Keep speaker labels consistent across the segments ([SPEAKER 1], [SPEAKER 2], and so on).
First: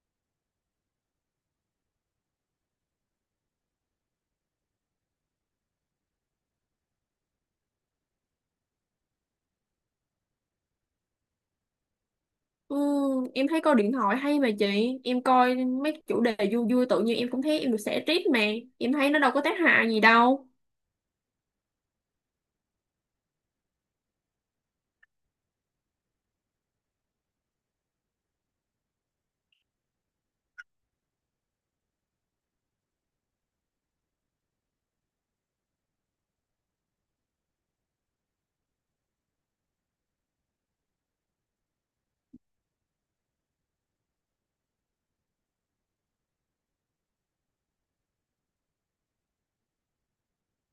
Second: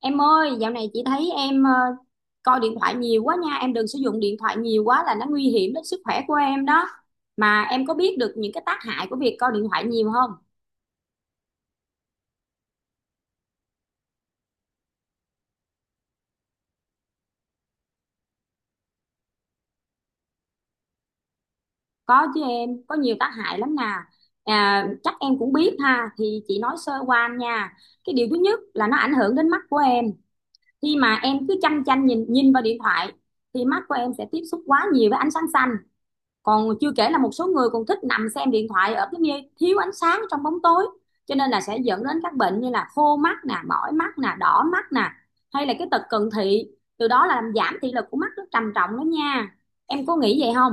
[SPEAKER 1] Em ơi, dạo này chị thấy em coi điện thoại nhiều quá nha. Em đừng sử dụng điện thoại nhiều quá là nó nguy hiểm đến sức khỏe của em đó. Mà em có biết được những cái tác hại của việc coi điện thoại nhiều không?
[SPEAKER 2] Ừ, em thấy coi điện thoại hay mà chị. Em coi mấy chủ đề vui vui tự nhiên em cũng thấy em được xả stress mà. Em thấy nó đâu có tác hại gì đâu.
[SPEAKER 1] Có chứ em, có nhiều tác hại lắm nè. À, chắc em cũng biết ha, thì chị nói sơ qua nha. Cái điều thứ nhất là nó ảnh hưởng đến mắt của em. Khi mà em cứ chăm chăm nhìn nhìn vào điện thoại thì mắt của em sẽ tiếp xúc quá nhiều với ánh sáng xanh, còn chưa kể là một số người còn thích nằm xem điện thoại ở cái nơi thiếu ánh sáng, trong bóng tối, cho nên là sẽ dẫn đến các bệnh như là khô mắt nè, mỏi mắt nè, đỏ mắt nè, hay là cái tật cận thị, từ đó là làm giảm thị lực của mắt rất trầm trọng đó nha, em có nghĩ vậy không?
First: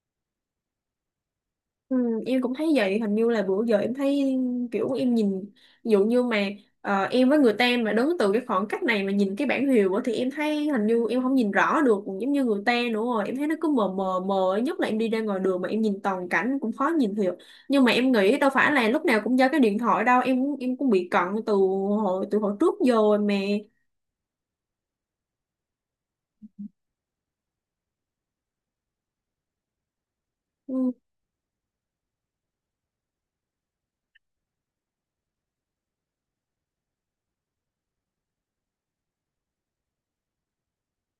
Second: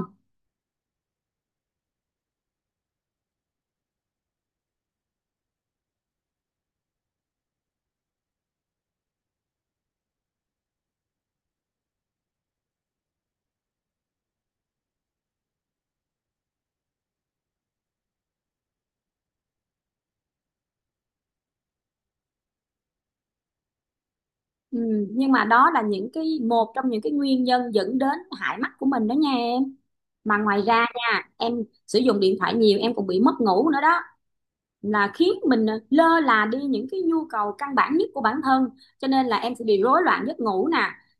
[SPEAKER 2] ừ, Em cũng thấy vậy, hình như là bữa giờ em thấy kiểu em nhìn. Ví dụ như mà em với người ta mà đứng từ cái khoảng cách này mà nhìn cái bảng hiệu á, thì em thấy hình như em không nhìn rõ được giống như người ta nữa rồi. Em thấy nó cứ mờ mờ mờ, nhất là em đi ra ngoài đường mà em nhìn toàn cảnh cũng khó nhìn hiểu. Nhưng mà em nghĩ đâu phải là lúc nào cũng do cái điện thoại đâu, em cũng bị cận từ từ hồi trước giờ rồi mà.
[SPEAKER 1] Ừ, nhưng mà đó là những cái, một trong những cái nguyên nhân dẫn đến hại mắt của mình đó nha em. Mà ngoài ra
[SPEAKER 2] Ừ.
[SPEAKER 1] nha, em sử dụng điện thoại nhiều em còn bị mất ngủ nữa đó, là khiến mình lơ là đi những cái nhu cầu căn bản nhất của bản thân, cho nên là em sẽ bị rối loạn giấc ngủ nè.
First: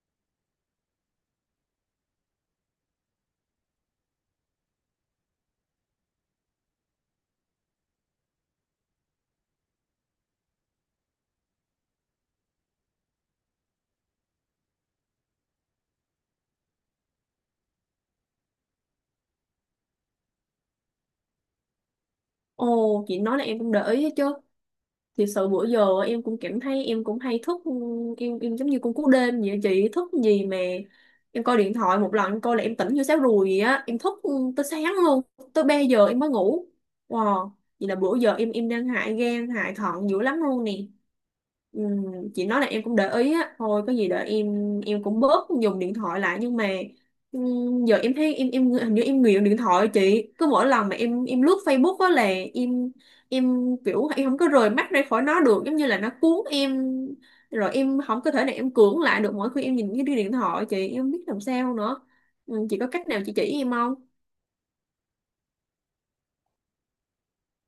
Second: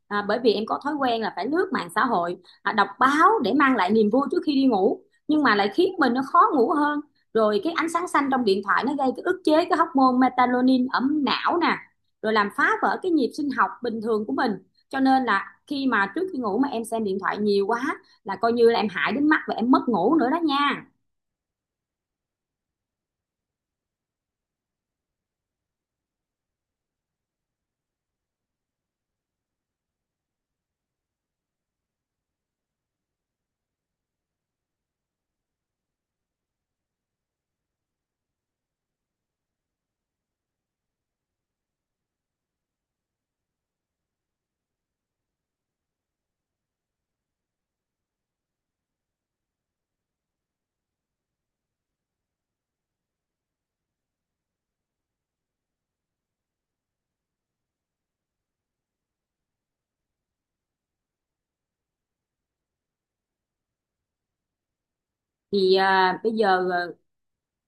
[SPEAKER 1] Bởi vì em có thói quen là phải lướt mạng xã hội, đọc báo để mang lại niềm vui trước khi đi ngủ, nhưng mà lại khiến mình nó khó ngủ hơn. Rồi cái ánh sáng xanh trong điện thoại nó gây cái ức chế cái hormone melatonin ở não nè, rồi làm phá vỡ cái nhịp sinh học bình thường của mình. Cho nên là khi mà trước khi ngủ mà em xem điện thoại nhiều quá là coi như là em hại đến mắt và em mất ngủ nữa đó nha.
[SPEAKER 2] Ồ, chị nói là em cũng để ý chứ. Thì sự bữa giờ em cũng cảm thấy em cũng hay thức, em giống như con cú đêm vậy á chị, thức gì mà em coi điện thoại một lần em coi là em tỉnh như sáo ruồi vậy á, em thức tới sáng luôn, tới 3 giờ em mới ngủ. Wow, vậy là bữa giờ em đang hại gan hại thận dữ lắm luôn nè. Ừm, chị nói là em cũng để ý á, thôi có gì đợi em cũng bớt dùng điện thoại lại. Nhưng mà giờ em thấy em hình như em nghiện điện thoại chị. Cứ mỗi lần mà em lướt Facebook á là em em kiểu em không có rời mắt ra khỏi nó được, giống như là nó cuốn em, rồi em không có thể nào em cưỡng lại được mỗi khi em nhìn cái điện thoại chị, em không biết làm sao nữa. Chị có cách nào chị chỉ em không?
[SPEAKER 1] Thì bây giờ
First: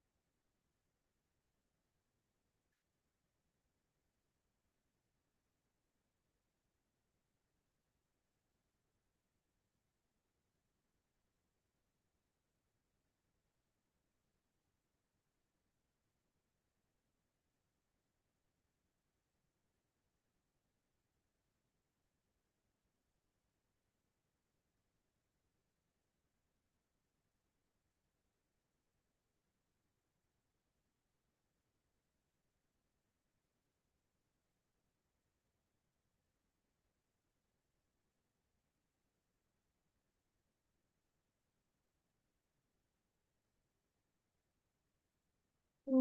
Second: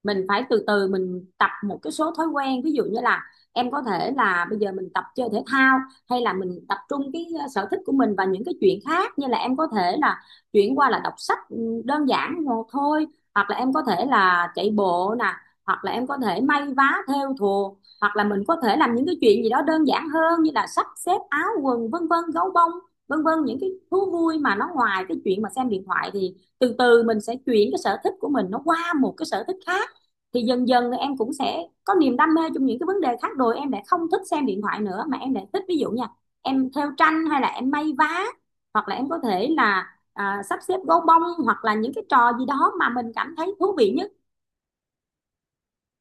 [SPEAKER 1] mình phải từ từ mình tập một cái số thói quen, ví dụ như là em có thể là bây giờ mình tập chơi thể thao, hay là mình tập trung cái sở thích của mình và những cái chuyện khác, như là em có thể là chuyển qua là đọc sách, ừ, đơn giản một thôi, hoặc là em có thể là chạy bộ nè, hoặc là em có thể may vá thêu thùa, hoặc là mình có thể làm những cái chuyện gì đó đơn giản hơn như là sắp xếp áo quần vân vân, gấu bông vân vân, những cái thú vui mà nó ngoài cái chuyện mà xem điện thoại. Thì từ từ mình sẽ chuyển cái sở thích của mình nó qua một cái sở thích khác, thì dần dần em cũng sẽ có niềm đam mê trong những cái vấn đề khác, rồi em lại không thích xem điện thoại nữa mà em lại thích, ví dụ nha, em thêu tranh hay là em may vá, hoặc là em có thể là sắp xếp gấu bông, hoặc là những cái trò gì đó mà mình cảm thấy thú vị nhất.
[SPEAKER 2] Ừ.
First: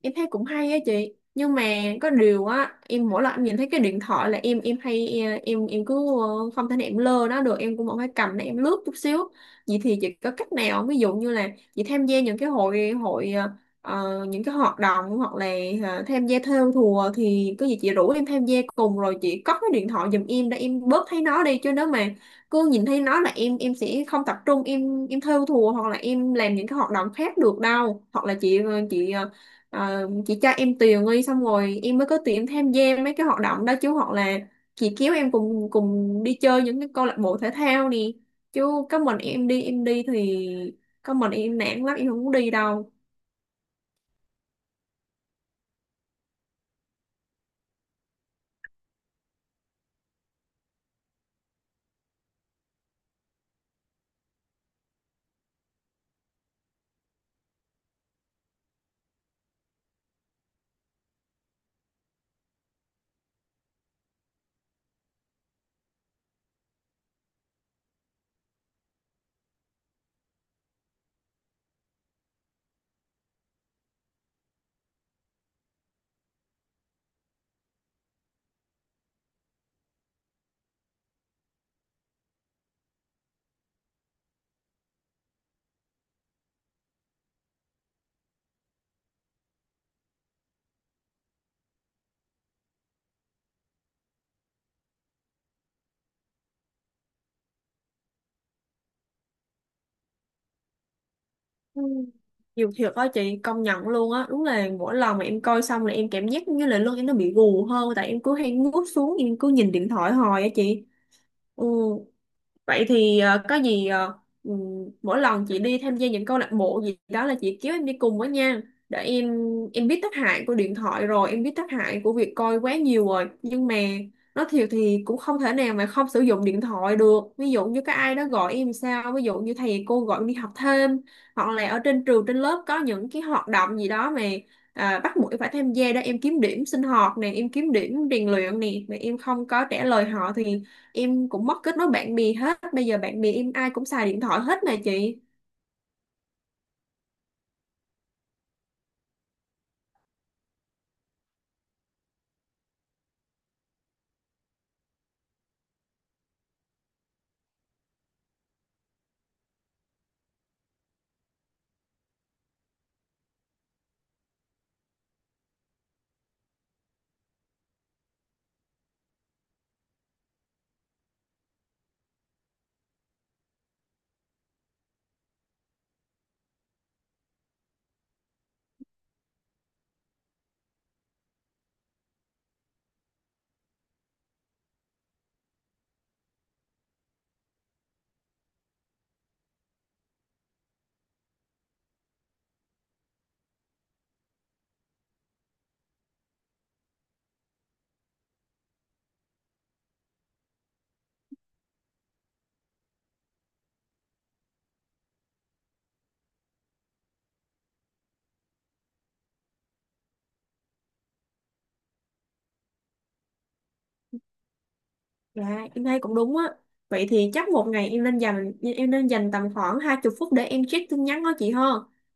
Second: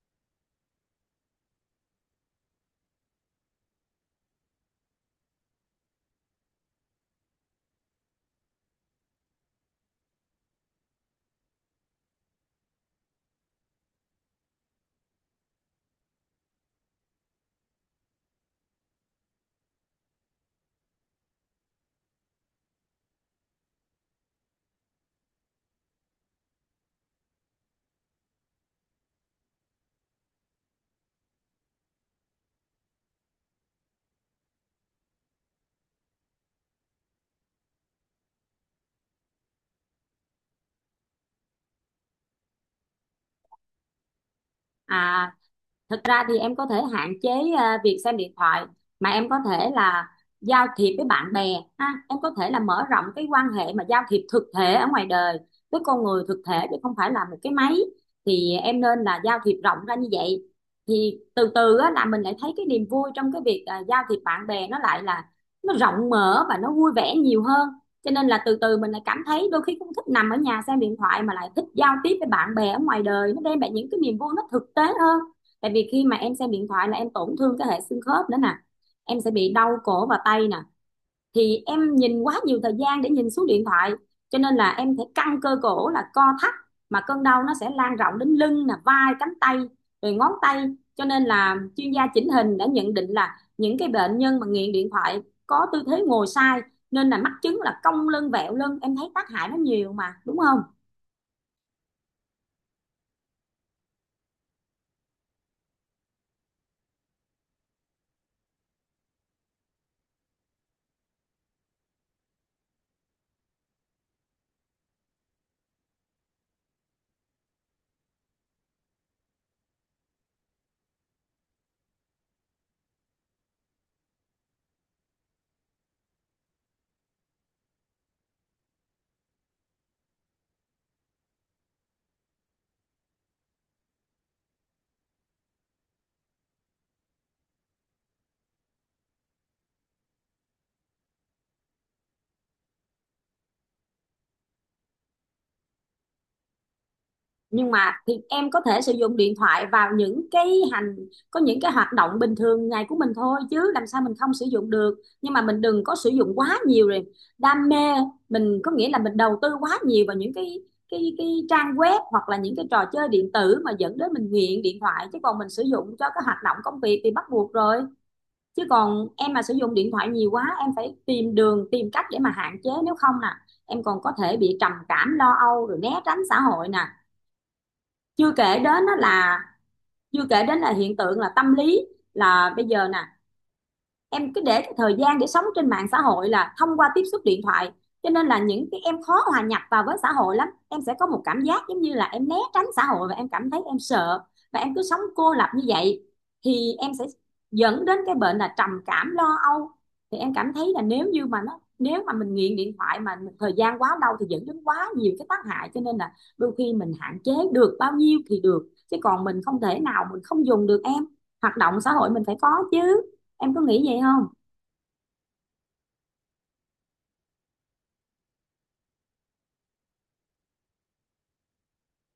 [SPEAKER 2] Em thấy cũng hay á chị, nhưng mà có điều á, em mỗi lần em nhìn thấy cái điện thoại là em, em hay cứ không thể nào em lơ nó được, em cũng vẫn phải cầm để em lướt chút xíu. Vậy thì chị có cách nào không? Ví dụ như là chị tham gia những cái hội hội ờ, ờ, những cái hoạt động, hoặc là tham gia thêu thùa thì có gì chị rủ em tham gia cùng, rồi chị cất cái điện thoại giùm em để em bớt thấy nó đi. Chứ nếu mà cứ nhìn thấy nó là em sẽ không tập trung, em thêu thùa hoặc là em làm những cái hoạt động khác được đâu. Hoặc là chị cho em tiền đi, xong rồi em mới có tiền em tham gia mấy cái hoạt động đó chứ. Hoặc là chị kéo em cùng cùng đi chơi những cái câu lạc bộ thể thao nè, chứ có mình em đi, thì có mình em nản lắm, em không muốn đi đâu.
[SPEAKER 1] À, thực ra thì em có thể hạn chế việc xem điện thoại, mà em có thể là giao thiệp với bạn bè ha, em có thể là mở rộng cái quan hệ mà giao thiệp thực thể ở ngoài đời, với con người thực thể chứ không phải là một cái máy. Thì em nên là giao thiệp rộng ra như vậy, thì từ từ á, là mình lại thấy cái niềm vui trong cái việc giao thiệp bạn bè, nó lại là nó rộng mở và nó vui vẻ nhiều hơn. Cho nên là từ từ mình lại cảm thấy đôi khi cũng thích nằm ở nhà xem điện thoại, mà lại thích giao tiếp với bạn bè ở ngoài đời, nó đem lại những cái niềm vui nó thực tế hơn. Tại vì khi mà em xem điện thoại là em tổn thương cái hệ xương khớp nữa nè, em sẽ bị đau cổ và tay nè, thì em nhìn quá nhiều thời gian để nhìn xuống điện thoại, cho nên là em phải căng cơ cổ, là co thắt, mà cơn đau nó sẽ lan rộng đến lưng nè, vai, cánh tay, rồi ngón tay. Cho nên là chuyên gia chỉnh hình đã nhận định là những cái bệnh nhân mà nghiện điện thoại có tư thế ngồi sai, nên là mắc chứng là cong lưng vẹo lưng. Em thấy tác hại nó nhiều mà, đúng không?
[SPEAKER 2] Ừ. Nhiều thiệt á chị, công nhận luôn á, đúng là mỗi lần mà em coi xong là em cảm giác như là lưng em nó bị gù hơn, tại em cứ hay ngước xuống em cứ nhìn điện thoại hoài á chị. Ừ, Vậy thì ờ, có gì ờ, ừ, mỗi lần chị đi tham gia những câu lạc bộ gì đó là chị kéo em đi cùng với nha, để em biết tác hại của điện thoại rồi, em biết tác hại của việc coi quá nhiều rồi, nhưng mà nói thiệt thì cũng không thể nào mà không sử dụng điện thoại được. Ví dụ như có ai đó gọi em sao, ví dụ như thầy cô gọi em đi học thêm, hoặc là ở trên trường trên lớp có những cái hoạt động gì đó mà bắt buộc em phải tham gia đó, em kiếm điểm sinh hoạt nè, em kiếm điểm rèn luyện nè, mà em không có trả lời họ thì em cũng mất kết nối bạn bè hết. Bây giờ bạn bè em ai cũng xài điện thoại hết nè chị.
[SPEAKER 1] Nhưng mà thì em có thể sử dụng điện thoại vào những cái hành có những cái hoạt động bình thường ngày của mình thôi, chứ làm sao mình không sử dụng được. Nhưng mà mình đừng có sử dụng quá nhiều rồi đam mê, mình có nghĩa là mình đầu tư quá nhiều vào những cái trang web, hoặc là những cái trò chơi điện tử mà dẫn đến mình nghiện điện thoại, chứ còn mình sử dụng cho cái hoạt động công việc thì bắt buộc rồi. Chứ còn em mà sử dụng điện thoại nhiều quá, em phải tìm đường tìm cách để mà hạn chế, nếu không nè em còn có thể bị trầm cảm lo âu, rồi né tránh xã hội nè. Chưa kể đến á là, chưa kể đến là hiện tượng là tâm lý, là bây giờ nè, em cứ để cái thời gian để sống trên mạng xã hội là thông qua tiếp xúc điện thoại, cho nên là những cái em khó hòa nhập vào với xã hội lắm. Em sẽ có một cảm giác giống như là em né tránh xã hội, và em cảm thấy em sợ, và em cứ sống cô lập như vậy, thì em sẽ dẫn đến cái bệnh là trầm cảm lo âu. Thì em cảm thấy là nếu như mà nó, nếu mà mình nghiện điện thoại mà thời gian quá lâu thì dẫn đến quá nhiều cái tác hại, cho nên là đôi khi mình hạn chế được bao nhiêu thì được, chứ còn mình không thể nào mình không dùng được em. Hoạt động xã hội mình phải có chứ, em có nghĩ vậy không?
[SPEAKER 2] Dạ em thấy cũng đúng á. Vậy thì chắc một ngày em nên dành, em nên dành tầm khoảng 20 phút để em check tin nhắn đó chị ha.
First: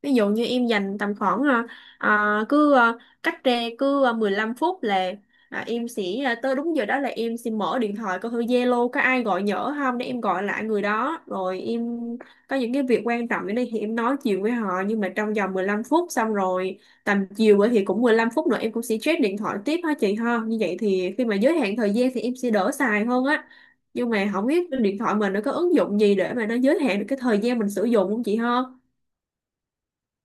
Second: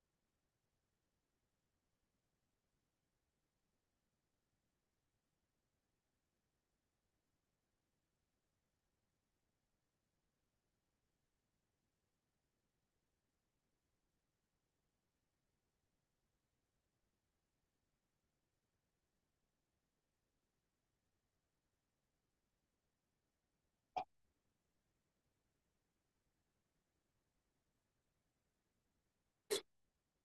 [SPEAKER 2] Ví dụ như em dành tầm khoảng à, cứ à, cách ra cứ 15 phút là em sẽ, tới đúng giờ đó là em sẽ mở điện thoại coi thử Zalo có ai gọi nhỡ không để em gọi lại người đó, rồi em có những cái việc quan trọng ở đây thì em nói chuyện với họ, nhưng mà trong vòng 15 phút xong rồi tầm chiều á thì cũng 15 phút nữa em cũng sẽ check điện thoại tiếp ha chị ha. Như vậy thì khi mà giới hạn thời gian thì em sẽ đỡ xài hơn á. Nhưng mà không biết trên điện thoại mình nó có ứng dụng gì để mà nó giới hạn được cái thời gian mình sử dụng không chị ha?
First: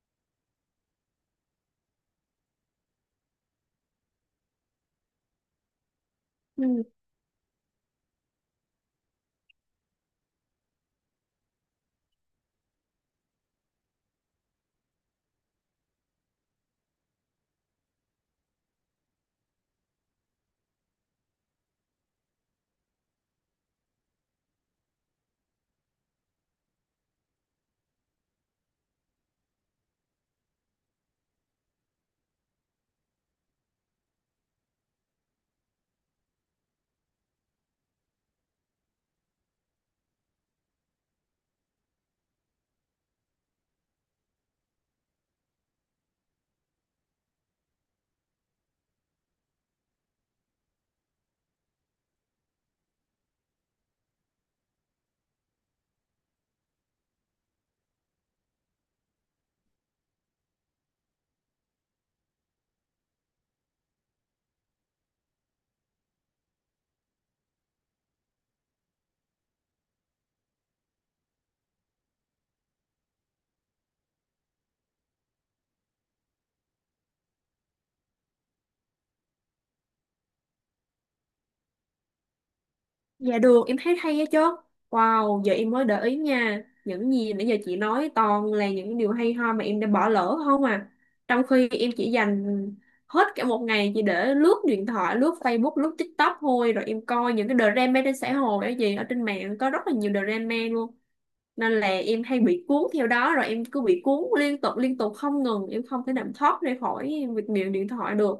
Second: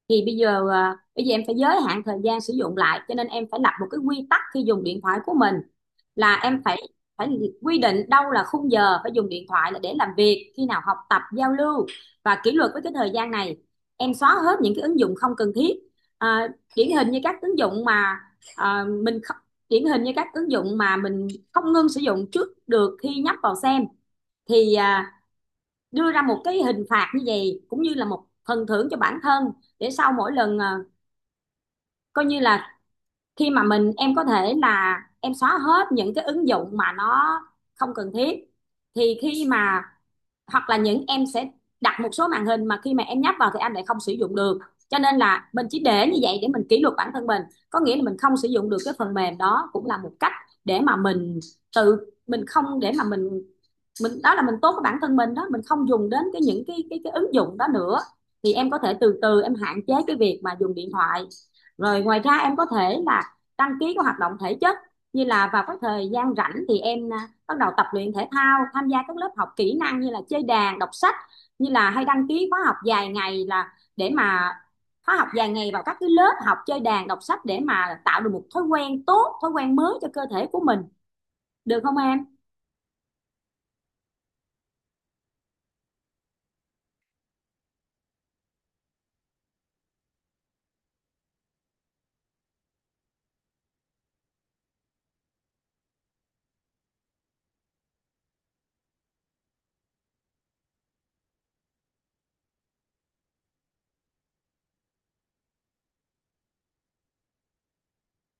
[SPEAKER 1] Thì bây giờ bây giờ em phải giới hạn thời gian sử dụng lại, cho nên em phải lập một cái quy tắc khi dùng điện thoại của mình, là em phải,
[SPEAKER 2] Ừ.
[SPEAKER 1] phải quy định đâu là khung giờ phải dùng điện thoại là để làm việc, khi nào học tập, giao lưu, và kỷ luật với cái thời gian này. Em xóa hết những cái ứng dụng không cần thiết. à, Điển hình như các ứng dụng mà, à, mình không, điển hình như các ứng dụng mà mình không ngưng sử dụng trước được khi nhấp vào xem, thì đưa ra một cái hình phạt như vậy cũng như là một phần thưởng cho bản thân, để sau mỗi lần coi như là khi mà mình, em có thể là em xóa hết những cái ứng dụng mà nó không cần thiết. Thì khi mà, hoặc là những em sẽ đặt một số màn hình mà khi mà em nhấp vào thì anh lại không sử dụng được, cho nên là mình chỉ để như vậy để mình kỷ luật bản thân mình, có nghĩa là mình không sử dụng được cái phần mềm đó, cũng là một cách để mà mình tự, mình không để mà mình đó là mình tốt với bản thân mình đó, mình không dùng đến cái những cái ứng dụng đó nữa. Thì em có thể từ từ em hạn chế cái việc mà dùng điện thoại. Rồi ngoài ra em có thể là đăng ký các hoạt động thể chất, như là vào các thời gian rảnh thì em bắt đầu tập luyện thể thao, tham gia các lớp học kỹ năng như là chơi đàn, đọc sách, như là hay đăng ký khóa học dài ngày là để mà, khóa học dài ngày vào các cái lớp học chơi đàn đọc sách, để mà tạo được một thói quen tốt, thói quen mới cho cơ thể của mình, được không em?
[SPEAKER 2] Dạ được, em thấy hay á chứ. Wow, giờ em mới để ý nha. Những gì nãy giờ chị nói toàn là những điều hay ho mà em đã bỏ lỡ không à. Trong khi em chỉ dành hết cả một ngày chỉ để lướt điện thoại, lướt Facebook, lướt TikTok thôi. Rồi em coi những cái drama trên xã hội á gì. Ở trên mạng có rất là nhiều drama luôn, nên là em hay bị cuốn theo đó, rồi em cứ bị cuốn liên tục không ngừng, em không thể nào thoát ra khỏi việc miệng điện thoại được.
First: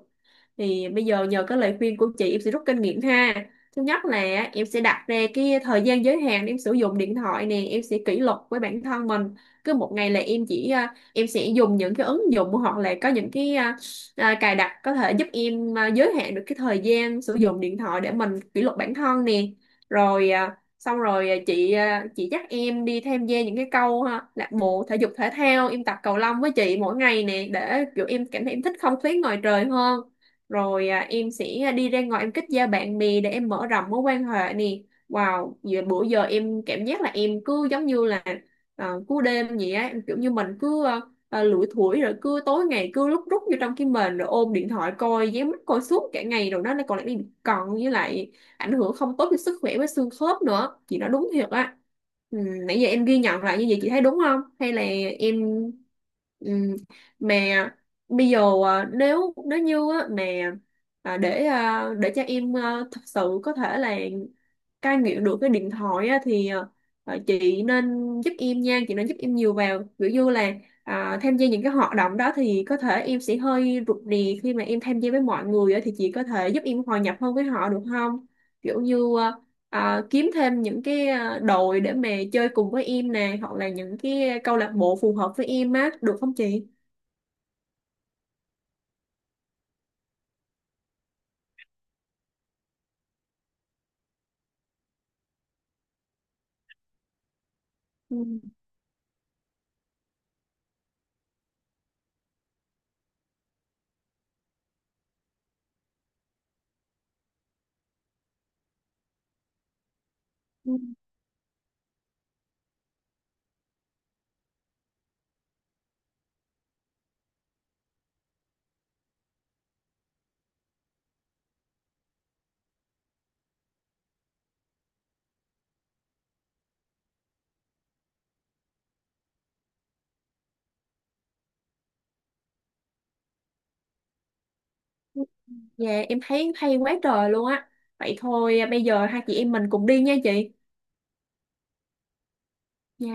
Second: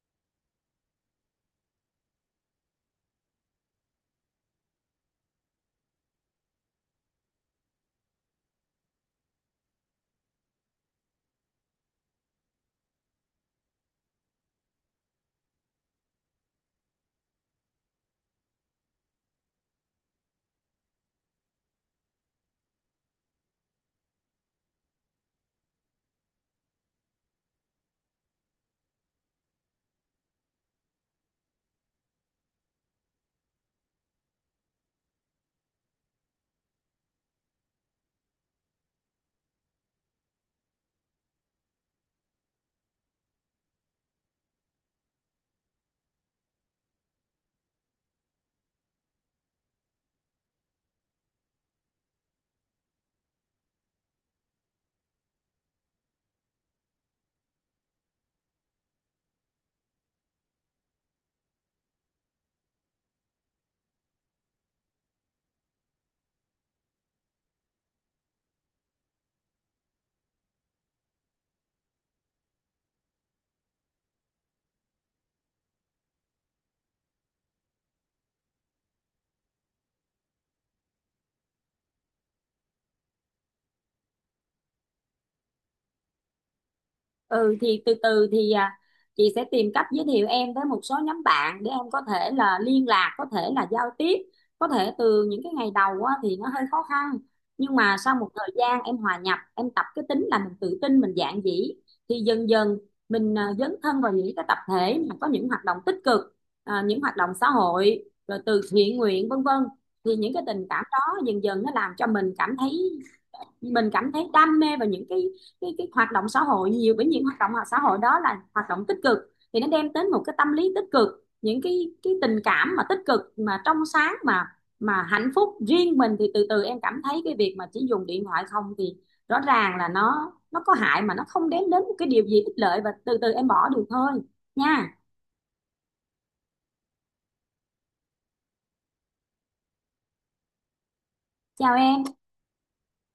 [SPEAKER 2] Thì bây giờ nhờ cái lời khuyên của chị em sẽ rút kinh nghiệm ha. Thứ nhất là em sẽ đặt ra cái thời gian giới hạn em sử dụng điện thoại nè, em sẽ kỷ luật với bản thân mình. Cứ một ngày là em chỉ em sẽ dùng những cái ứng dụng, hoặc là có những cái cài đặt có thể giúp em giới hạn được cái thời gian sử dụng điện thoại để mình kỷ luật bản thân nè. Rồi à, xong rồi à, chị à, Chị dắt em đi tham gia những cái câu, ha, lạc bộ thể dục thể thao, em tập cầu lông với chị mỗi ngày nè, để kiểu em cảm thấy em thích không khí ngoài trời hơn. Em sẽ, đi ra ngoài em kết giao bạn bè để em mở rộng mối quan hệ nè. Wow, giờ bữa giờ em cảm giác là em cứ giống như là cú đêm vậy á, em kiểu như mình cứ lủi thủi, rồi cứ tối ngày cứ lúc rút vô trong cái mền rồi ôm điện thoại coi, dán mắt coi suốt cả ngày rồi đó, nó còn lại bị cận, với lại ảnh hưởng không tốt cho sức khỏe với xương khớp nữa, chị nói đúng thiệt á. ừ, Nãy giờ em ghi nhận lại như vậy chị thấy đúng không, hay là em ừ, mà bây giờ nếu nếu như á, mà để cho em thật sự có thể là cai nghiện được cái điện thoại á, thì chị nên giúp em nha, chị nên giúp em nhiều vào. Ví dụ như là tham gia những cái hoạt động đó thì có thể em sẽ hơi rụt rè khi mà em tham gia với mọi người á, thì chị có thể giúp em hòa nhập hơn với họ được không? Kiểu như kiếm thêm những cái đội để mà chơi cùng với em nè, hoặc là những cái câu lạc bộ phù hợp với em á, được không chị?
[SPEAKER 1] Ừ, thì từ từ thì chị sẽ tìm cách giới thiệu em tới một số nhóm bạn để em có thể là liên lạc, có thể là giao tiếp. Có thể từ những cái ngày đầu á, thì nó hơi khó khăn, nhưng mà sau
[SPEAKER 2] Ừ,
[SPEAKER 1] một thời gian em hòa nhập, em tập cái tính là mình tự tin, mình dạn dĩ, thì dần dần mình dấn thân vào những cái tập thể mà có những hoạt động tích cực, những hoạt động xã hội, rồi từ thiện nguyện vân vân, thì những cái tình
[SPEAKER 2] ừ,
[SPEAKER 1] cảm đó dần dần nó làm cho mình cảm thấy, mình cảm thấy đam mê vào những cái hoạt động xã hội nhiều, bởi những hoạt động xã hội đó là hoạt động tích cực, thì nó đem đến một cái tâm lý tích cực, những cái tình cảm mà tích cực mà trong sáng mà hạnh phúc riêng mình, thì từ từ em cảm thấy cái việc mà chỉ dùng điện thoại không thì rõ ràng là nó có hại, mà nó không đem đến một cái điều gì ích lợi, và từ từ em bỏ được thôi nha.
[SPEAKER 2] ừ. Dạ em thấy hay quá trời luôn á. Vậy thôi bây giờ hai chị em mình cùng đi nha chị.
[SPEAKER 1] Chào em.
[SPEAKER 2] Dạ.